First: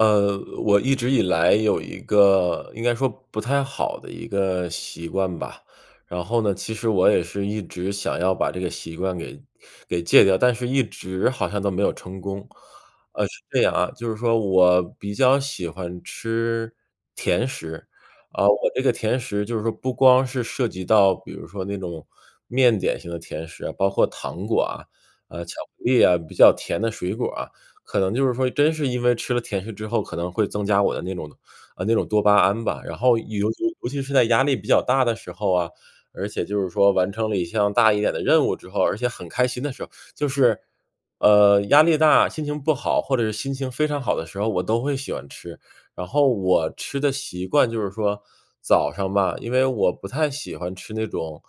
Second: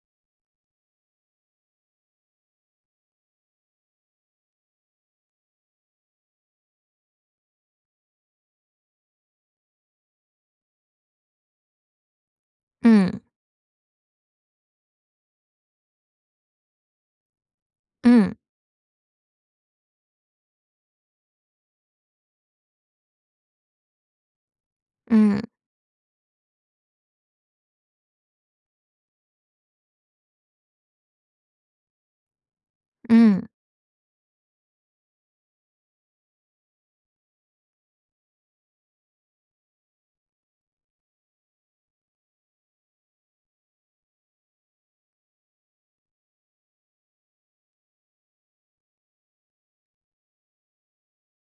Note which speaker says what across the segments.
Speaker 1: 呃，我一直以来有一个应该说不太好的一个习惯吧，然后呢，其实我也是一直想要把这个习惯给给戒掉，但是一直好像都没有成功。
Speaker 2: 嗯。
Speaker 1: 呃，是这样啊，就是说我比较喜欢吃甜食，
Speaker 2: 嗯。
Speaker 1: 呃，我这个甜食就是说不光是涉及到比如说那种面点型的甜食啊，包括糖果啊，
Speaker 2: 嗯。
Speaker 1: 呃，巧克力啊，比较甜的水果啊。可能就是说真是因为吃了甜食之后可能会增加我的那种呃，那种多巴胺吧，然后尤
Speaker 2: 嗯。
Speaker 1: 尤尤其是在压力比较大的时候啊，而且就是说完成了一项大一点的任务之后，而且很开心的时候-就是，呃，压力大、心情不好、或者是心情非常好的时候-我都会喜欢吃。然后我吃的习惯就是说早上吧。因为我不太喜欢吃那种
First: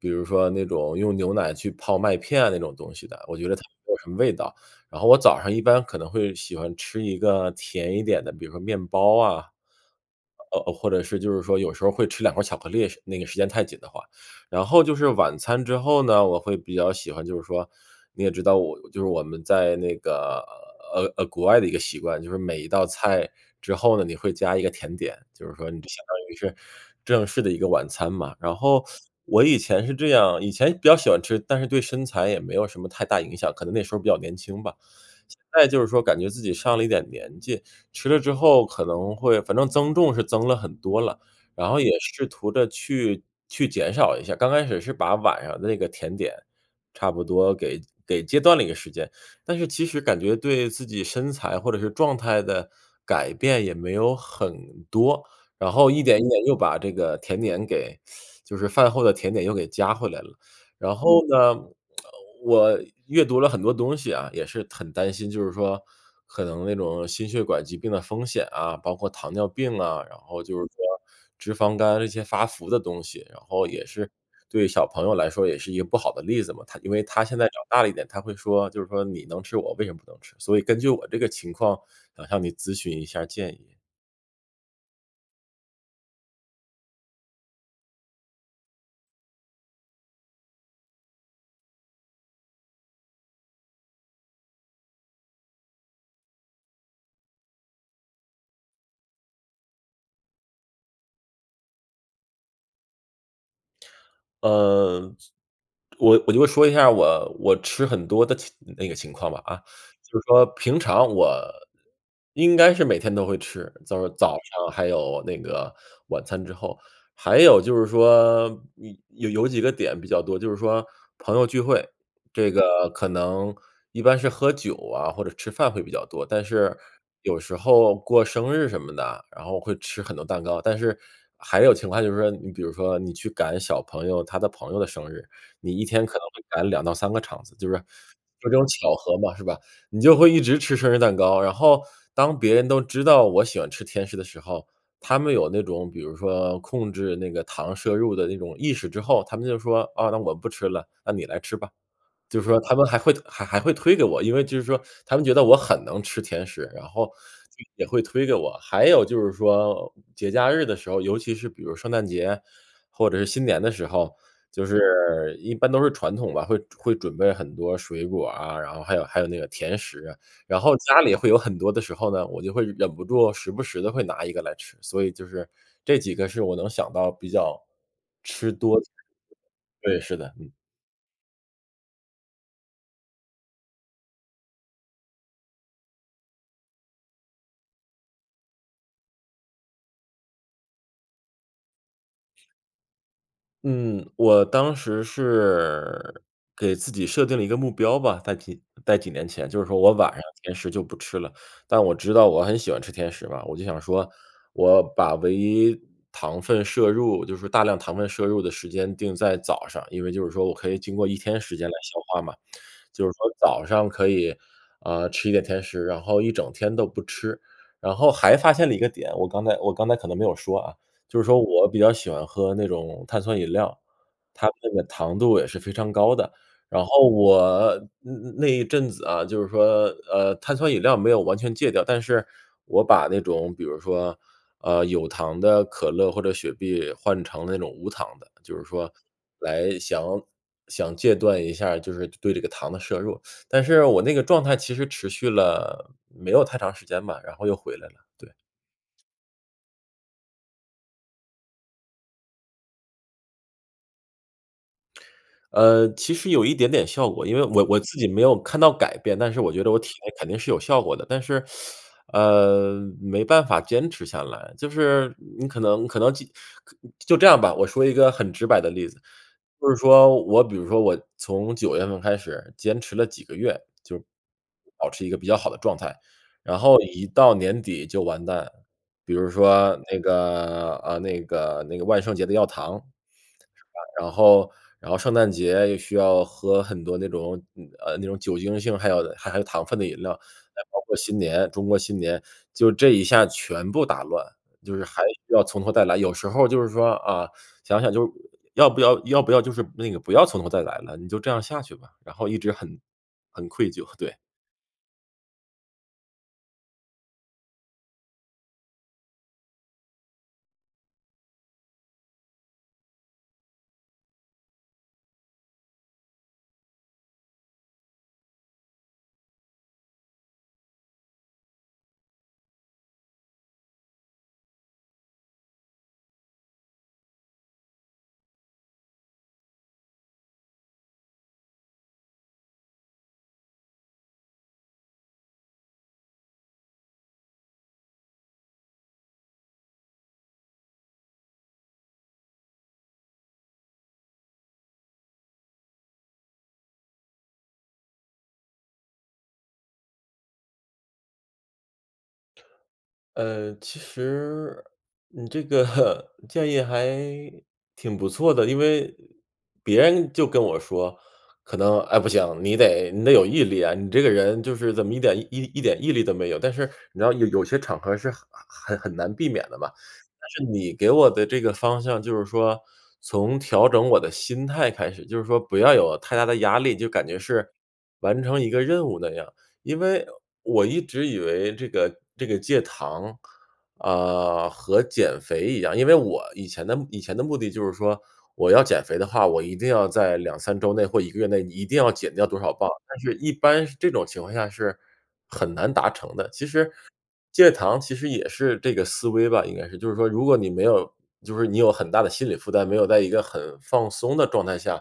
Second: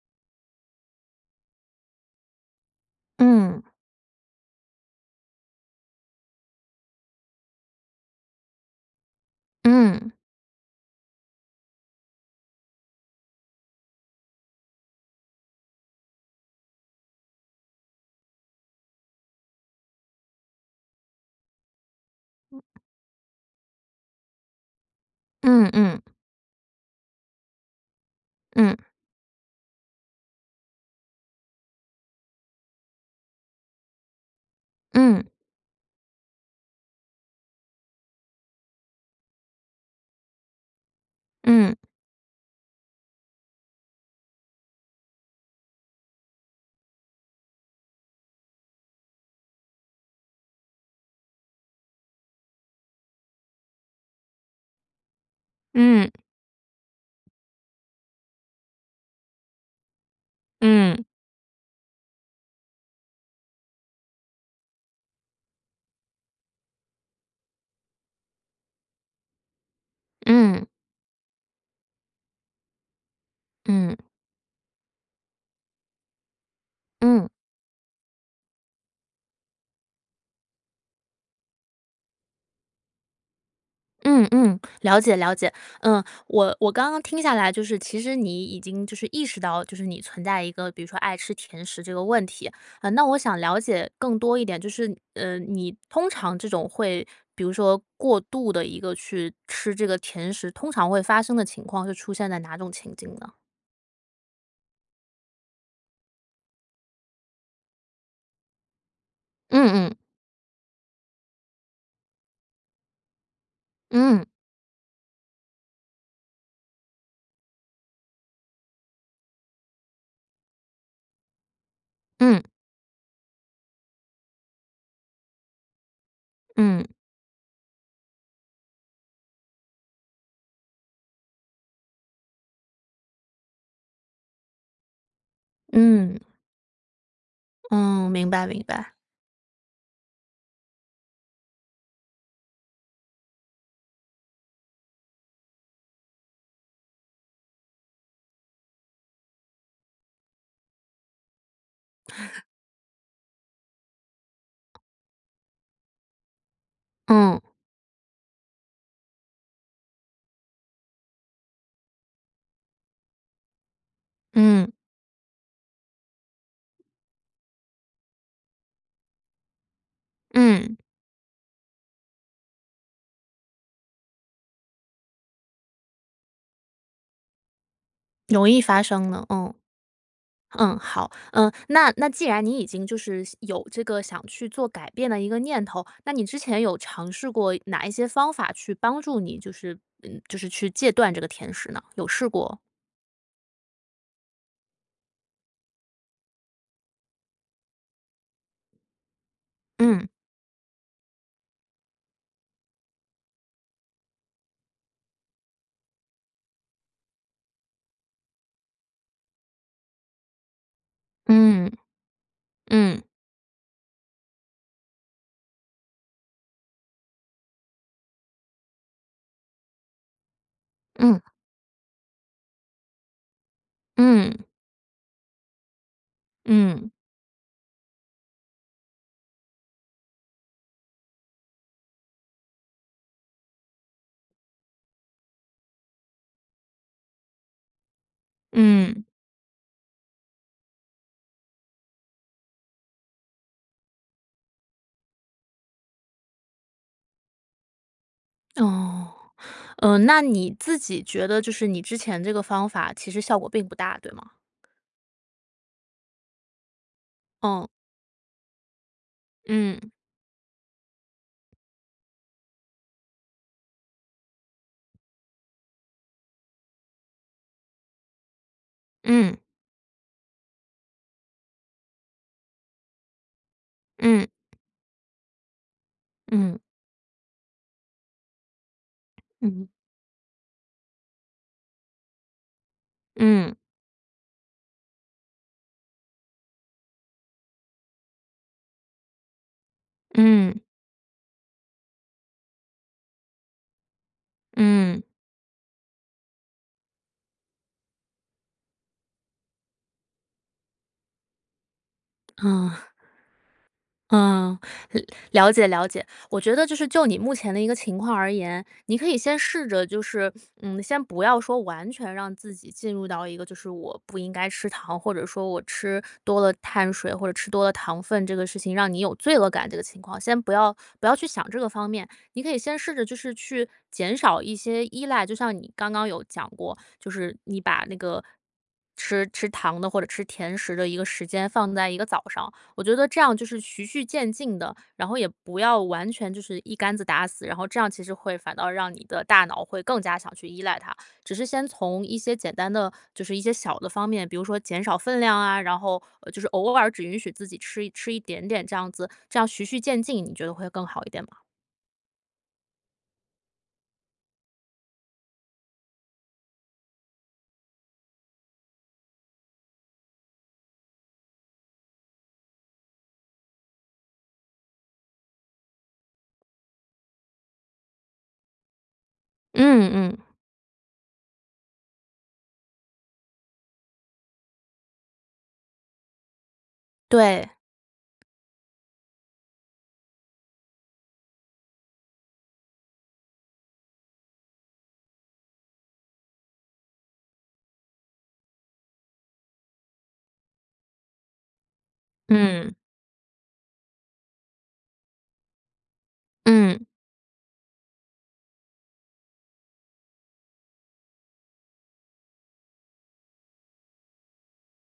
Speaker 1: 比如说那种用牛奶去泡麦片那种东西的，我觉得它
Speaker 2: 嗯。
Speaker 1: 没有什么味道。然后我早上一般可能会喜欢吃一个甜一点的，比如说面包啊，
Speaker 2: 嗯。
Speaker 1: 呃呃，或者是就是说有时候会吃两块儿巧克力时那个时间太紧的话。然后就是晚餐之后呢，我会比较喜欢就是说，你也知道我就是我们在那个，呃呃，国外的一个习惯，就是每
Speaker 2: 嗯。
Speaker 1: 一道菜之后呢，你会加一个甜点，就是
Speaker 2: 嗯
Speaker 1: 说你
Speaker 2: 嗯。
Speaker 1: 相当于是正式的一个晚餐嘛。然
Speaker 2: 嗯。
Speaker 1: 后 我以前是这样，以前比较喜欢吃，但是对身材也没有什么太大影响，可能那时候比较年轻吧。
Speaker 2: 嗯。
Speaker 1: 现在就是说感觉自己上了一点年纪，吃了之后可能会反正增重是增了很多了，然
Speaker 2: 嗯。
Speaker 1: 后也试图地去去减少一下。刚开始是把晚上的那个甜点，差不多给给戒断了一段时间，但是其实感觉对自己身材，或者是状态的改变也没有很多。然后一
Speaker 2: 嗯。
Speaker 1: 点一点又把这个甜点给 就是饭后的甜点又给加回来了。然
Speaker 2: 嗯。
Speaker 1: 后呢，我阅读了很多东西啊，也是很担心，就是说可能那种心血管疾病的风险啊，包括糖尿病啊，然后就是
Speaker 2: 嗯。
Speaker 1: 说脂肪肝这些发福的东西，然后也
Speaker 2: 嗯。
Speaker 1: 是对小朋友来说也是一个不好的例子嘛。他因为他
Speaker 2: 嗯。
Speaker 1: 现在长大了一点，他会说就是说“你能吃我为什么不能吃”，所以根据我这个情况想向你咨询一下儿建议。
Speaker 2: 嗯嗯，了解了解。嗯，我我刚刚听下来就是其实你已经，就是意识到，就是你存在一个比如说爱吃甜食这个问题。嗯，那我想了解更多一点，就是，呃，你通常这种会比如说过度地一个去吃这个甜食，通常会发生的情况是出现在哪种情景呢？
Speaker 1: 呃，我我就会说一下我我吃很多的情那个情况吧啊。
Speaker 2: 嗯嗯。
Speaker 1: 就是说平常我应该是每天都会吃就是
Speaker 2: 嗯。
Speaker 1: 早上还有那个晚餐之后。还有就是说嗯，有有几个点比较多，就是说朋友聚会，
Speaker 2: 嗯。
Speaker 1: 这个可能一般是喝酒啊，或者吃饭会比较多。但是
Speaker 2: 嗯。
Speaker 1: 有时候过生日什么的，然后会吃很多蛋糕，但是还有情况下就是说你比如说你去赶小朋友他的朋友的生日，你一天可
Speaker 2: 嗯。
Speaker 1: 能会赶2到3个场子。就是
Speaker 2: 嗯，明白
Speaker 1: 就这
Speaker 2: 明
Speaker 1: 种巧
Speaker 2: 白。
Speaker 1: 合嘛，是吧。你就会一直吃生日蛋糕，然后当别人都知道我喜欢吃甜食的时候，他们有那种比如说控制那个糖摄入的那种意识之后，他们就说“啊，那我不吃了，那你来吃吧。”就是说他们还会还还会推给我，因为就是说他们觉得我很能吃甜食，然后
Speaker 2: 嗯。
Speaker 1: 也会推给我。还有就是说节假日的时候，尤其是比如圣诞节或者是新年的时候，就
Speaker 2: 嗯。
Speaker 1: 是，一般都是传统吧，会会准备很多水果啊，然后还有还有那个甜食。然
Speaker 2: 嗯。
Speaker 1: 后家里会有很多的时候呢，我就会忍不住时不时的会拿1个来吃，所以就是这几个是我能想到比较
Speaker 2: 容
Speaker 1: 吃
Speaker 2: 易
Speaker 1: 多
Speaker 2: 发生了。嗯。
Speaker 1: 对，是的。嗯。
Speaker 2: 嗯，好。嗯，那那既然你已经就是有这个想去做改变的一个念头，那你之前有尝试过哪一些方法去帮助你，就是，嗯就是去戒断这个甜食呢？有试过
Speaker 1: 嗯，我当时是，给自己设定了一个目标吧，在几在几年前，就是说我
Speaker 2: 嗯。
Speaker 1: 晚上甜食就不吃了。但我知道我很喜欢吃甜食嘛，我就想说，我把唯一糖分摄入，就是大量糖分摄入的时间定在早上。因为就是说我可以经过一天时间
Speaker 2: 嗯，
Speaker 1: 来消化嘛。
Speaker 2: 嗯。
Speaker 1: 就是说早上可以，啊，吃一点甜食，然后一整天都不吃。然后还发现了一个点，我刚才我刚才可能没有说啊，就
Speaker 2: 嗯。
Speaker 1: 是说我比较喜欢喝那种碳酸饮料，
Speaker 2: 嗯。
Speaker 1: 它那个糖度也是非常高的，然
Speaker 2: 嗯。
Speaker 1: 后我那那一阵子啊，就是说，呃，碳酸饮料没有完全戒掉，但是我把那种比如说，呃，有糖的可乐或者雪碧，换成那种无糖的，就是说，
Speaker 2: 嗯。
Speaker 1: 来想想戒断一下就是对这个糖的摄入，但是我那个状态其实持续了，没有太长时间吧，然后又回来了，对。
Speaker 2: 哦，呃，那你自己觉得就是你之前这个方法，其实效果并不大，对吗？
Speaker 1: 呃，其实有一点点效果，因为我
Speaker 2: 哦。
Speaker 1: 我自己没有看到改变，但是我觉得我
Speaker 2: 嗯。
Speaker 1: 体内肯定是有效果的，但是，呃，没办法坚持下来。就是你可能可能既可就这样吧，我说一个很直白的例子。
Speaker 2: 嗯。
Speaker 1: 就是说，我比如说我从九月份开始，坚持了几个月，就，
Speaker 2: 嗯。
Speaker 1: 保持一个比较好的状态，然
Speaker 2: 嗯。
Speaker 1: 后一到年底就完蛋。比如
Speaker 2: 嗯。
Speaker 1: 说那个呃，那个那个万圣节的要糖，是
Speaker 2: 嗯。
Speaker 1: 吧。然后然后圣诞节又需要喝很多那种嗯，呃，那种酒精性、含有的含有糖分的饮料，
Speaker 2: 嗯。
Speaker 1: 再包括新年中国新年，就这一下全部打乱，就是还
Speaker 2: 嗯。
Speaker 1: 需要从头再来。有时候就是说，啊，想想就是要不要要不要就是那个不要从头再来了，你就这样下去吧，然后一直很
Speaker 2: 啊。
Speaker 1: 很愧疚，对。
Speaker 2: 啊，了了解了解，我觉得就是，就你目前的一个情况而言，你可以先试着就是，嗯，先不要说完全让自己进入到一个，就是我不应该吃糖，或者说我吃多了碳水，或者吃多了糖分，这个事情让你有罪恶感这个情况，先不要不要去想这个方面。你可以先试着就是去减少一些依赖，就像你刚刚有讲过，就是你把那个，吃吃糖的或者吃甜食的一个时间，放在一个早上。我觉得这样就是循序渐进的，然后也不要完全就是一竿子打死，然后这样其实会反倒让你的大脑会更加想去依赖它。只是先从一些简单的，就是一些小的方面，比如说减少分量啊，然后，呃，就是偶尔只允许自己吃吃一点点这样子，这样循序渐进，你觉得会更好一点吗？
Speaker 1: 呃，其实你这个 建议还挺不错的，因为别人就跟我说，可能“哎，不行，你得你得有毅力啊，你这个人，就是怎么一点一一点毅力都没有。”但是你知道有有些场合是很很很难避免的嘛。
Speaker 2: 嗯嗯。
Speaker 1: 但是你给我的这个方向，就是说，从调整我的心态开始，就是说不要有太大的压力，就感觉
Speaker 2: 对。
Speaker 1: 是完成一个任务那样，因为我一直以为这个这个戒糖，啊，和减肥一样，因为我以前的以前的目的就是说，我要减肥的话，我一定要在2-3周内，或1个月内一定要减掉多少磅。
Speaker 2: 嗯。
Speaker 1: 但是一般是这种情况下是很难达成的。其实，
Speaker 2: 嗯。
Speaker 1: 戒糖其实也是这个思维吧，应该是，就是说如果你没有就是说你有很大的心理负担，没有在一个很放松的状态下，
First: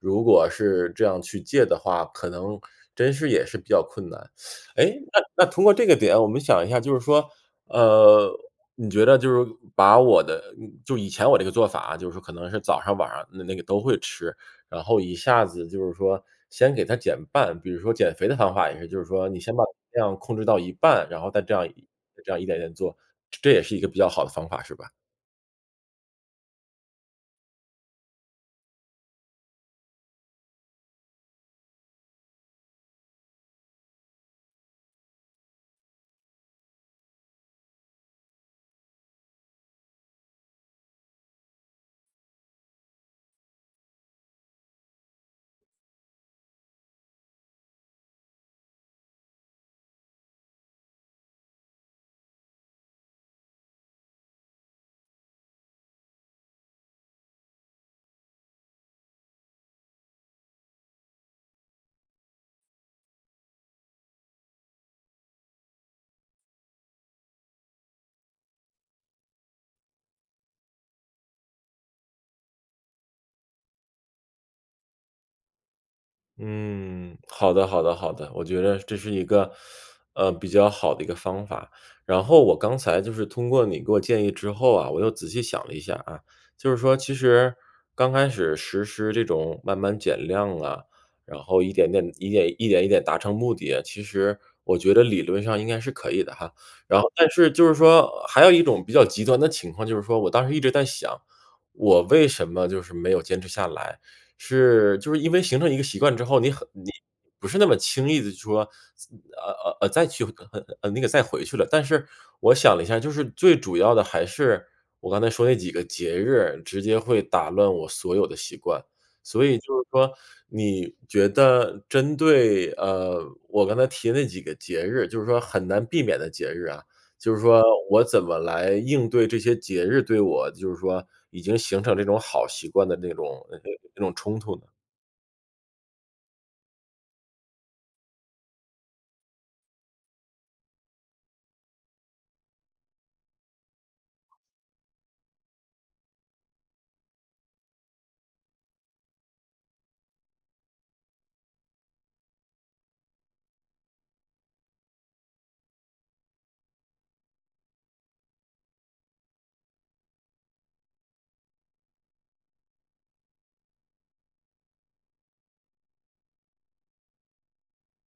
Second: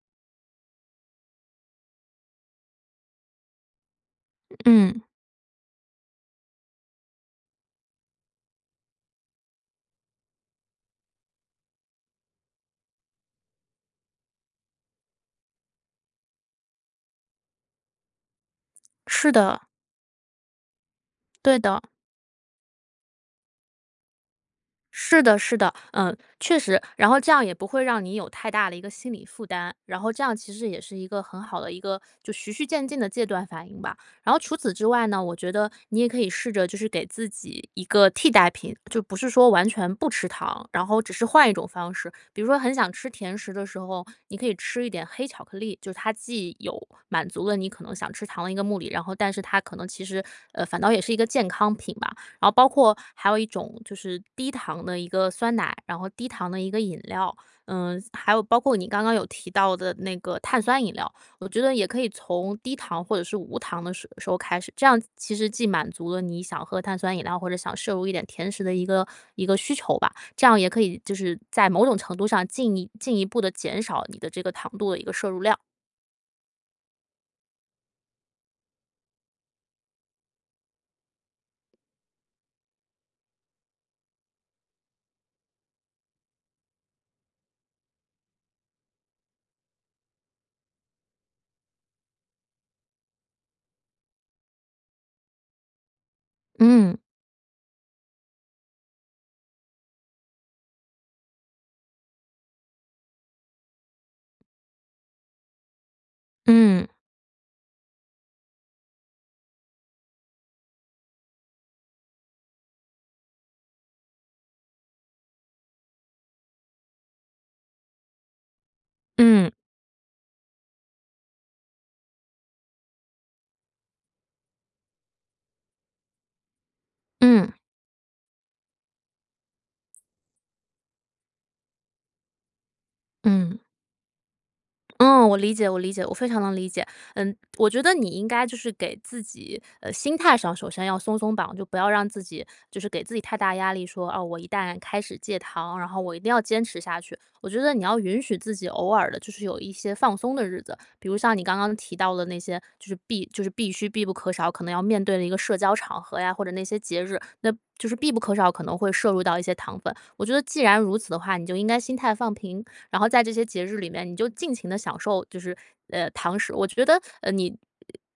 Speaker 1: 如果是这样去戒的话，可能真是也是比较困难。诶，
Speaker 2: 嗯。
Speaker 1: 那那通过这个点我们想一下，就是说，呃，你觉得就是把我的就以前我这个做法啊，就是可能是早上、晚上的那-那个都会吃，然后一下子就是说先给它减半。比如说减肥的方法也是，就是说
Speaker 2: 是
Speaker 1: 你先
Speaker 2: 的。
Speaker 1: 把量控制到一半，然后再这
Speaker 2: 对
Speaker 1: 样
Speaker 2: 的。
Speaker 1: 一这样一点点做，这这也是一个比较好的方法是吧？
Speaker 2: 是的是的，嗯，确实，然后这样也不会让你有太大的一个心理负担，然后这样其实也是一个很好的一个就循序渐进的戒断反应吧。然后除此之外呢，我觉得你也可以试着就是给自己一个替代品，就不是说完全不吃糖，然后只是换一种方式，比如说很想吃甜食的时候，你可以吃一点黑巧克力，就是它既有满足了你可能想吃糖的一个目的，然后但是它可能其实呃，反倒也是一个健康品吧。然后包括还有一种，就是低糖的一个酸奶，然后低糖的一个饮料，嗯，还有包括你刚刚有提到的那个碳酸饮料。我觉得也可以从低糖，或者是无糖的时时候开始，这样其实既满足了你想喝碳酸饮料，或者想摄入一点甜食的一个一个需求吧，这样也可以就是在某种程度上，进一进一步地减少你的这个糖度的一个摄入量。
Speaker 1: 嗯，好的好的好的，我觉得这是一个，呃，比较好的一个方法。然后我刚才就是通过你给我建议之后啊，我又仔细想了一下啊。就是说其实，刚开始实施这种慢慢减量啊，然后一点点一点，一点达成目的啊，其实我觉得理论上应该是可以的哈。
Speaker 2: 嗯。
Speaker 1: 然后但是就是说还有一种比较极端的情况，就是说我当时一直在想，我为什么就是没有坚持下来，是就是因为形成一个习惯之后，你很
Speaker 2: 嗯。
Speaker 1: 你不是那么轻易地说，再呃呃呃，再去，呃，呃那个再回去了。但是，我想了一下，就是最主要的还是我刚才说那几个节日直接会打乱我所有的习惯。所
Speaker 2: 嗯。
Speaker 1: 以就是说你觉得针对，呃，我刚才提的那几个节日就是说很难避免的节日啊，就是
Speaker 2: 嗯。
Speaker 1: 说我怎么来应对这些节日对我就是说已经形成这种好习惯的那种
Speaker 2: 嗯。
Speaker 1: 那种冲突呢？
Speaker 2: 嗯，我理解我理解，我非常能理解。嗯，我觉得你应该就是给自己，呃，心态上首先要松松绑，就不要让自己就是给自己太大压力说“哦，我一旦开始戒糖，然后我一定要坚持下去”。我觉得你要允许自己偶尔地就是有一些放松的日子。比如像你刚刚提到的那些，就是必就是必须、必不可少可能要面对的一个社交场合呀，或者那些节日。那，就是必不可少可能会摄入到一些糖分。我觉得既然如此的话，你就应该心态放平，然后在这些节日里面，你就尽情地享受。就是，呃，糖食。我觉得，呃，你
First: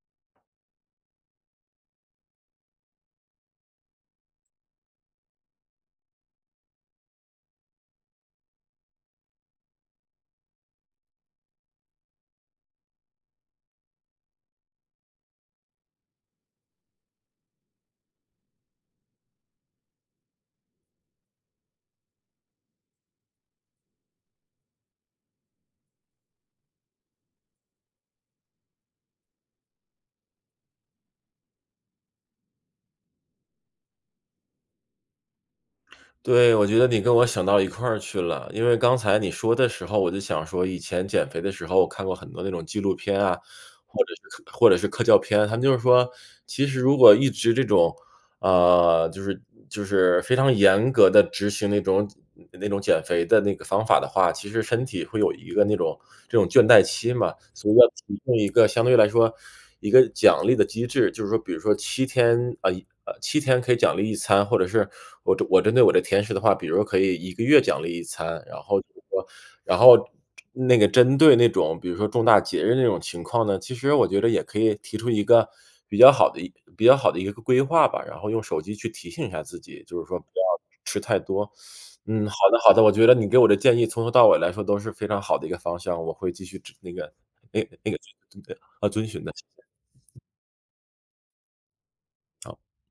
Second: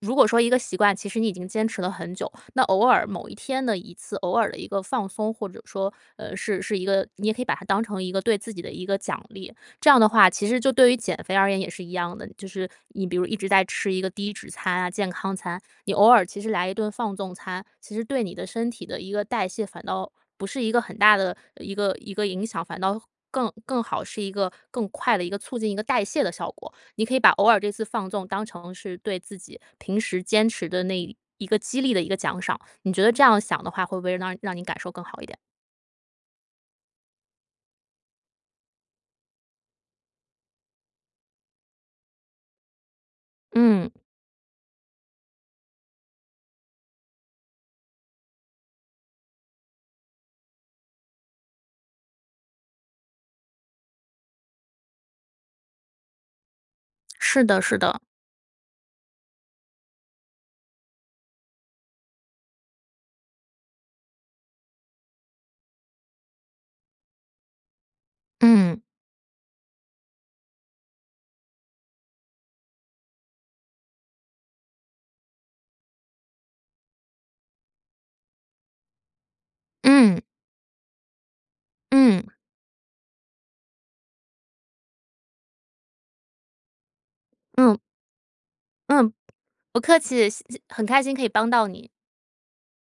Speaker 2: 如果说一个习惯，其实你已经坚持了很久，那偶尔某一天的一次，偶尔的一个放松，或者说，呃，是是一个你也可以把它当成一个对自己的一个奖励，这样的话其实就对于减肥而言也是一样的。就是你比如一直在吃一个低脂餐啊、健康餐，你偶尔其实来一顿放纵餐，其实对你的身体的一个代谢，反倒不是一个很大的一个一个影响，反倒更更好。是一个更快的一个促进一个代谢的效果。你可以把偶尔这次放纵当成是对自己，平时坚持的那一个激励的一个奖赏。你觉得这样想的话，会不会让让你感受更好一点？
Speaker 1: 对，我觉得你跟我想到一块去了。因为刚才你说的时候我就想说以前减肥的时候我看过很多那种纪录片啊，
Speaker 2: 嗯。
Speaker 1: 或者是或者是科教片，它们就是说，其实如果一直这种，呃，就是就是非常严格地执行那种那种减肥的那个方法的话，其实身体会有一个那种那种倦怠期嘛。
Speaker 2: 是的
Speaker 1: 所以
Speaker 2: 是
Speaker 1: 要
Speaker 2: 的。
Speaker 1: 提供一个相对来说，一个奖励的机制。就是说比如说7天，呃呃，7天可以奖励1餐。或者是我我针对我的甜食的话，比如可以1个月奖励1餐。然后
Speaker 2: 嗯。
Speaker 1: 就是说然后那个针对那种比如说重大节日那种情况呢，其实我觉得也可以提出一个比较好的比较好的一个规划吧，然后用手机去提醒一下自己。就是说
Speaker 2: 嗯。
Speaker 1: 不要吃太多。嗯，
Speaker 2: 嗯。
Speaker 1: 好的好的，我觉得你给我的建议从头到尾来说都是非常好的一个方向，我会继续指那个那个
Speaker 2: 嗯。
Speaker 1: 那个，呃，遵
Speaker 2: 嗯，
Speaker 1: 循的。
Speaker 2: 不客气，谢很开心可以帮到你。
Speaker 1: 好。